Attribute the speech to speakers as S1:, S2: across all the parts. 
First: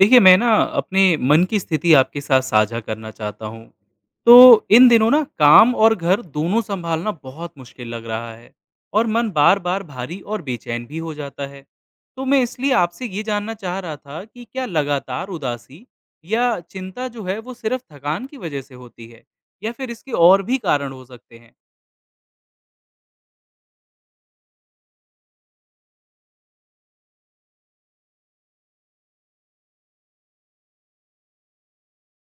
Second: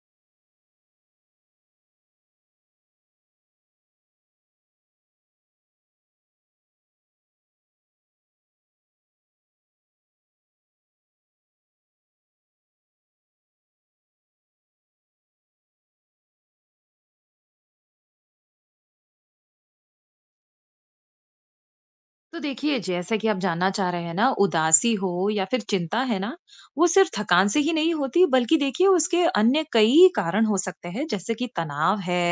S1: देखिए, मैं ना अपने मन की स्थिति आपके साथ साझा करना चाहता हूँ। तो इन दिनों ना काम और घर दोनों सँभालना बहुत मुश्किल लग रहा है, और मन बार-बार भारी और बेचैन भी हो जाता है। तो मैं इसलिए आपसे ये जानना चाह रहा था कि क्या लगातार उदासी या चिंता जो है वो सिर्फ़ थकान की वज़ह से होती है, या फिर इसके और भी कारण हो सकते हैं?
S2: तो देखिए, जैसा कि आप जानना चाह रहे हैं ना, उदासी हो या फिर चिंता है ना, वो सिर्फ थकान से ही नहीं होती, बल्कि देखिए उसके अन्य कई कारण हो सकते हैं। जैसे कि तनाव है,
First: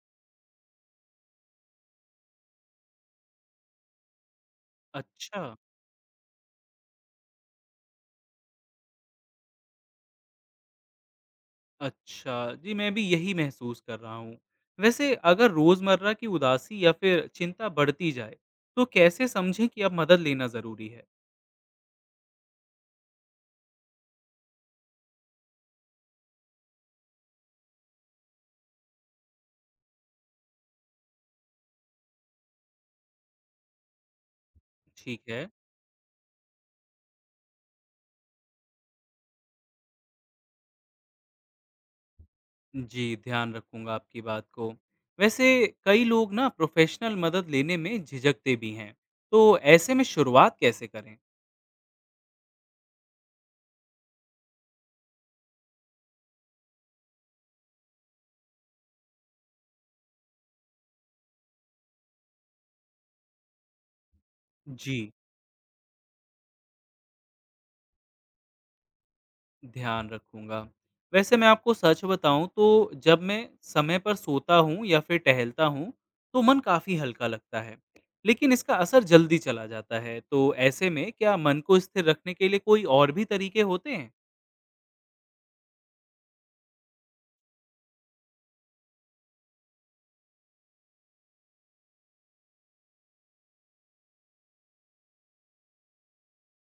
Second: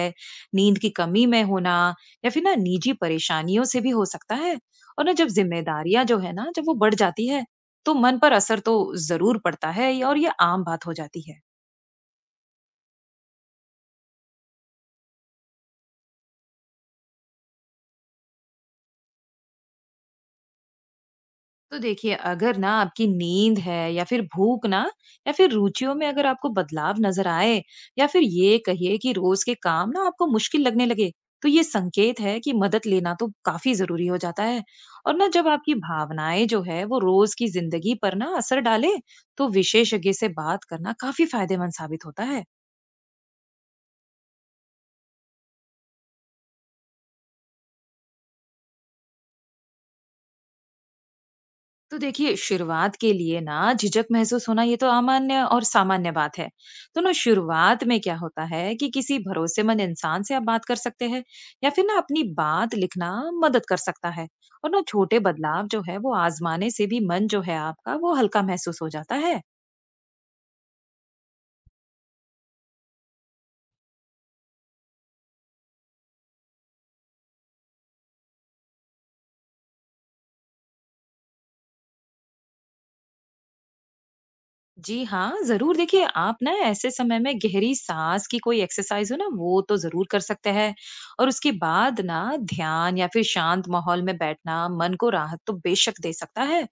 S2: नींद की कमी में होना, या फिर ना निजी परेशानियों से भी हो सकता है। और ना जब
S1: अच्छा।
S2: जिम्मेदारियां जो है ना, जब वो बढ़ जाती है, तो मन पर असर तो जरूर पड़ता है और ये आम बात हो जाती है।
S1: अच्छा, जी मैं भी यही महसूस कर रहा हूँ। वैसे अगर रोज़मर्रा की उदासी या फिर चिंता बढ़ती जाए, तो कैसे समझें कि अब मदद लेना ज़रूरी है?
S2: तो देखिए, अगर ना आपकी नींद है या फिर भूख ना, या फिर रुचियों में अगर आपको बदलाव नज़र आए, या फिर ये कहिए कि रोज़ के काम ना आपको मुश्किल लगने लगे, तो ये संकेत है कि मदद लेना तो काफ़ी ज़रूरी हो जाता है। और
S1: ठीक
S2: ना
S1: है,
S2: जब आपकी भावनाएँ जो है वो रोज़ की ज़िंदगी पर ना असर डाले, तो विशेषज्ञ से बात करना काफ़ी फ़ायदेमंद साबित होता है।
S1: जी ध्यान रखूँगा आपकी बात को। वैसे कई लोग ना प्रोफ़ेशनल मदद लेने में झिझकते भी हैं, तो ऐसे में शुरुआत कैसे करें?
S2: तो देखिए, शुरुआत के लिए ना झिझक महसूस होना, ये तो सामान्य और सामान्य बात है। तो ना शुरुआत में क्या होता है कि किसी भरोसेमंद इंसान से आप बात कर सकते हैं, या फिर ना अपनी बात लिखना मदद कर सकता है। और ना
S1: जी।
S2: छोटे बदलाव जो है वो आजमाने से भी मन जो है आपका वो हल्का महसूस हो जाता है।
S1: ध्यान रखूँगा। वैसे मैं आपको सच बताऊँ तो जब मैं समय पर सोता हूँ या फिर टहलता हूँ, तो मन काफ़ी हल्का लगता है, लेकिन इसका असर जल्दी चला जाता है। तो ऐसे में क्या मन को स्थिर रखने के लिए कोई और भी तरीके होते हैं?
S2: जी हाँ, ज़रूर। देखिए, आप ना ऐसे समय में गहरी साँस की कोई एक्सरसाइज़ हो ना, वो तो ज़रूर कर सकते हैं। और उसके बाद ना ध्यान या फिर शांत माहौल में बैठना मन को राहत तो बेशक दे सकता है।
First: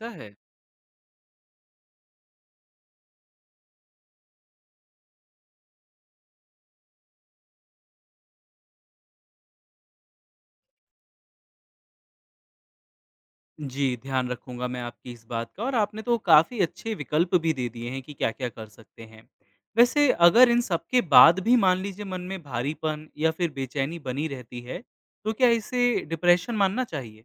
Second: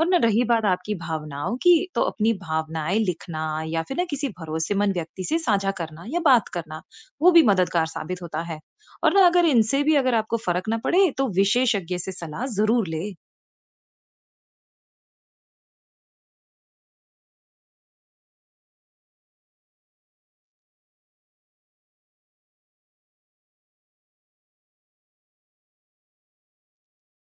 S2: और ना
S1: है?
S2: रही बात आपकी भावनाओं की, तो अपनी भावनाएं लिखना, या फिर ना किसी भरोसेमंद व्यक्ति से साझा करना या बात करना, वो भी मददगार साबित होता है। और ना अगर इनसे भी अगर आपको फर्क ना पड़े, तो विशेषज्ञ से सलाह ज़रूर ले।
S1: जी, ध्यान रखूँगा मैं आपकी इस बात का। और आपने तो काफ़ी अच्छे विकल्प भी दे दिए हैं कि क्या-क्या कर सकते हैं। वैसे अगर इन सब के बाद भी मान लीजिए मन में भारीपन या फिर बेचैनी बनी रहती है, तो क्या इसे डिप्रेशन मानना चाहिए?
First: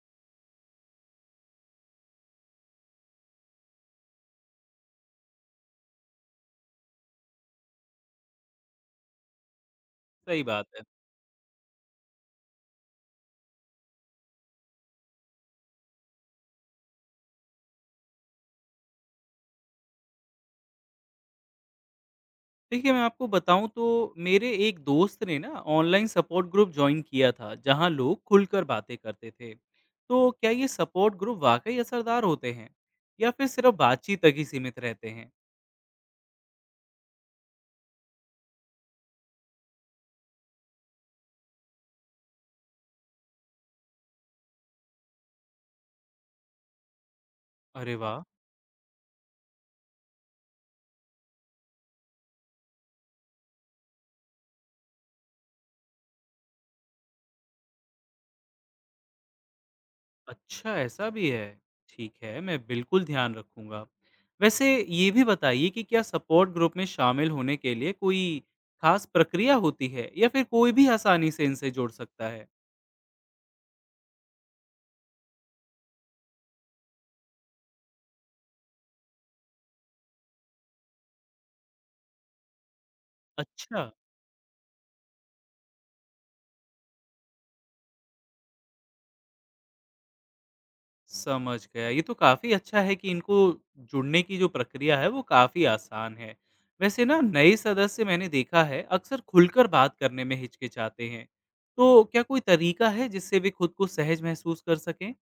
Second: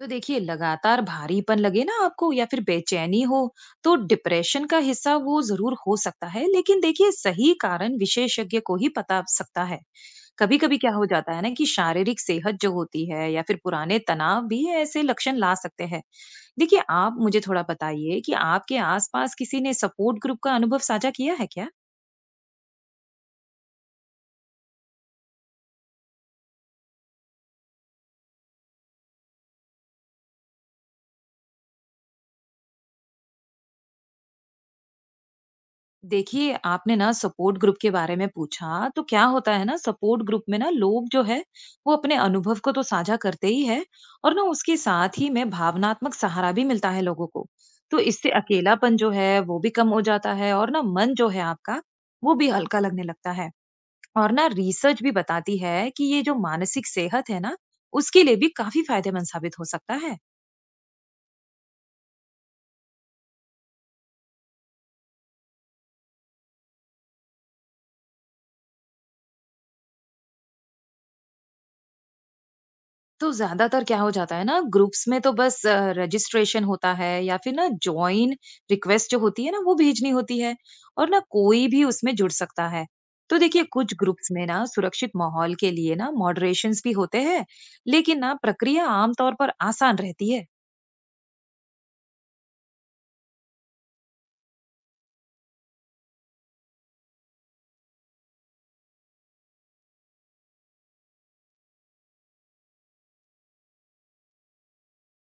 S2: तो देखिए, लगातार भारीपन लगे ना आपको, या फिर बेचैनी हो, तो डिप्रेशन का हिस्सा वो जरूर हो सकता है, लेकिन देखिए सही कारण विशेषज्ञ को ही पता सकता है।
S1: सही
S2: कभी
S1: बात
S2: कभी
S1: है।
S2: क्या हो जाता है ना कि शारीरिक सेहत जो होती है, या फिर पुराने तनाव भी ऐसे लक्षण ला सकते हैं। देखिए, आप मुझे थोड़ा बताइए कि आपके आसपास किसी ने सपोर्ट ग्रुप का अनुभव साझा किया है क्या?
S1: देखिए, मैं आपको बताऊँ तो मेरे एक दोस्त ने ना ऑनलाइन सपोर्ट ग्रुप जॉइन किया था, जहाँ लोग खुलकर बातें करते थे। तो क्या ये सपोर्ट ग्रुप वाक़ई असरदार होते हैं, या फिर सिर्फ़ बातचीत तक ही सीमित रहते हैं?
S2: देखिए, आपने ना सपोर्ट ग्रुप के बारे में पूछा, तो क्या होता है ना, सपोर्ट ग्रुप में ना लोग जो है वो अपने अनुभव को तो साझा करते ही है, और ना उसके साथ ही में भावनात्मक सहारा भी मिलता है लोगों को।
S1: अरे
S2: तो
S1: वाह!
S2: इससे अकेलापन जो है वो भी कम हो जाता है, और ना मन जो है आपका वो भी हल्का लगने लगता है। और ना रिसर्च भी बताती है कि ये जो मानसिक सेहत है ना, उसके लिए भी काफी फायदेमंद साबित हो सकता है।
S1: अच्छा, ऐसा भी है। ठीक है, मैं बिल्कुल ध्यान रखूँगा। वैसे ये भी बताइए कि क्या सपोर्ट ग्रुप में शामिल होने के लिए कोई ख़ास प्रक्रिया होती है, या फिर कोई भी आसानी से इनसे जुड़ सकता है?
S2: तो ज़्यादातर क्या हो जाता है ना, ग्रुप्स में तो बस रजिस्ट्रेशन होता है, या फिर ना जॉइन रिक्वेस्ट जो होती है ना वो भेजनी होती है, और ना कोई भी उसमें जुड़ सकता है। तो देखिए,
S1: अच्छा।
S2: कुछ ग्रुप्स में ना सुरक्षित माहौल के लिए ना मॉडरेशंस भी होते हैं, लेकिन ना प्रक्रिया आमतौर पर आसान रहती है।
S1: समझ गया। ये तो काफ़ी अच्छा है कि इनको जुड़ने की जो प्रक्रिया है वो काफ़ी आसान है। वैसे ना नए सदस्य मैंने देखा है अक्सर खुलकर बात करने में हिचकिचाते हैं। तो क्या कोई तरीका है जिससे वे खुद को सहज महसूस कर सकें?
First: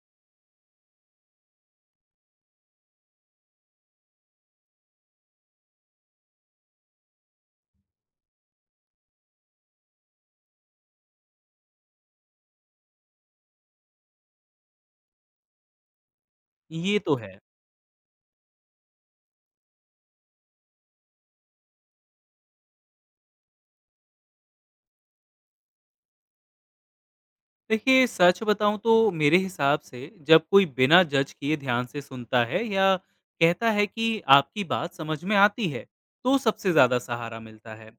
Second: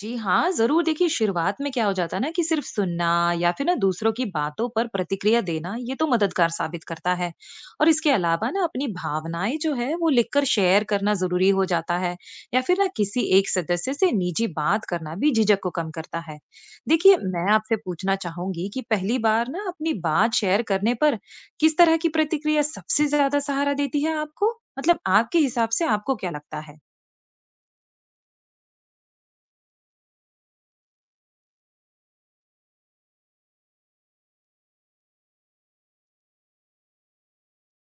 S2: जी हाँ, ज़रूर। देखिए, शुरुआत में क्या हो जाता है ना कि सिर्फ सुनना, या फिर ना दूसरों की बातों पर प्रतिक्रिया देना, ये तो मददगार साबित करता है। और इसके अलावा ना अपनी भावनाएं जो है वो लिखकर शेयर करना ज़रूरी हो जाता है, या फिर ना किसी एक सदस्य से निजी बात करना भी झिझक को कम करता है।
S1: ये तो
S2: देखिए,
S1: है।
S2: मैं आपसे पूछना चाहूंगी कि पहली बार ना अपनी बात शेयर करने पर किस तरह की प्रतिक्रिया सबसे ज्यादा सहारा देती है आपको? मतलब आपके हिसाब से आपको क्या लगता है?
S1: देखिए, सच बताऊं तो मेरे हिसाब से जब कोई बिना जज किए ध्यान से सुनता है, या कहता है कि आपकी बात समझ में आती है, तो सबसे ज्यादा सहारा मिलता है।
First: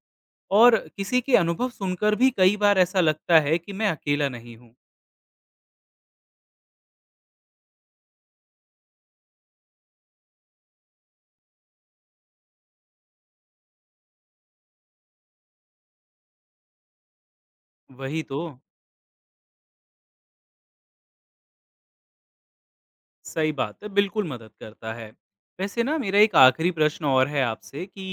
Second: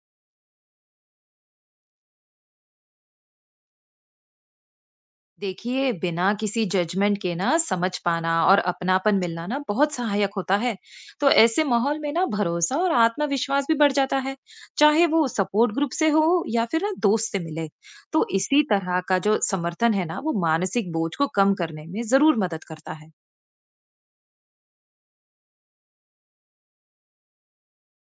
S1: और किसी के अनुभव सुनकर भी कई बार ऐसा लगता है कि मैं अकेला नहीं हूँ।
S2: देखिए, बिना किसी जजमेंट के ना समझ पाना और अपनापन मिलना ना बहुत सहायक होता है। तो ऐसे माहौल में ना भरोसा और आत्मविश्वास भी बढ़ जाता है, चाहे वो सपोर्ट ग्रुप से हो या फिर ना दोस्त से मिले।
S1: वही
S2: तो
S1: तो।
S2: इसी तरह का जो समर्थन है ना वो मानसिक बोझ को कम करने में जरूर मदद करता है।
S1: सही बात है, बिल्कुल मदद करता है। वैसे ना मेरा एक आखिरी प्रश्न और है आपसे कि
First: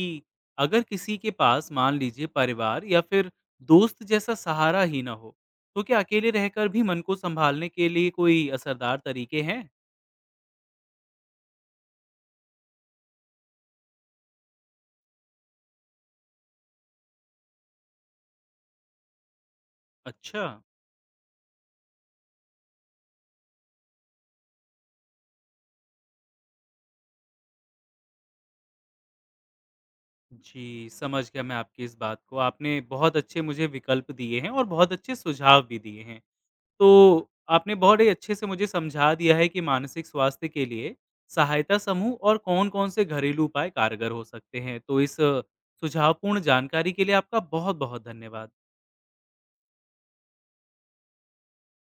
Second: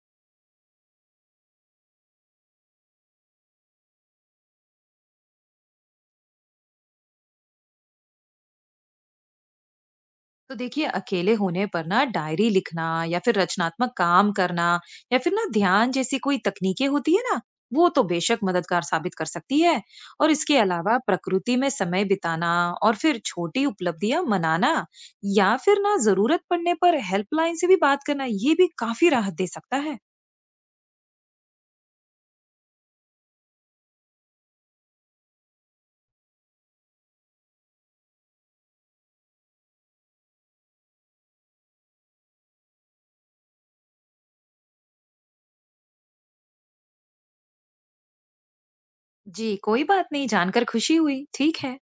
S1: अगर किसी के पास मान लीजिए परिवार या फिर दोस्त जैसा सहारा ही ना हो, तो क्या अकेले रहकर भी मन को सँभालने के लिए कोई असरदार तरीके हैं?
S2: तो देखिए, अकेले होने पर ना डायरी लिखना, या फिर रचनात्मक काम करना, या फिर ना ध्यान जैसी कोई तकनीकें होती है ना, वो तो बेशक मददगार साबित कर सकती है। और
S1: अच्छा।
S2: इसके अलावा प्रकृति में समय बिताना, और फिर छोटी उपलब्धियां मनाना, या फिर ना जरूरत पड़ने पर हेल्पलाइन से भी बात करना, ये भी काफी राहत दे सकता है।
S1: जी, समझ गया मैं आपकी इस बात को। आपने बहुत अच्छे मुझे विकल्प दिए हैं और बहुत अच्छे सुझाव भी दिए हैं। तो आपने बहुत ही अच्छे से मुझे समझा दिया है कि मानसिक स्वास्थ्य के लिए सहायता समूह और कौन-कौन से घरेलू उपाय कारगर हो सकते हैं। तो इस सुझावपूर्ण जानकारी के लिए आपका बहुत-बहुत धन्यवाद।
S2: जी, कोई बात नहीं। जानकर खुशी हुई। ठीक है।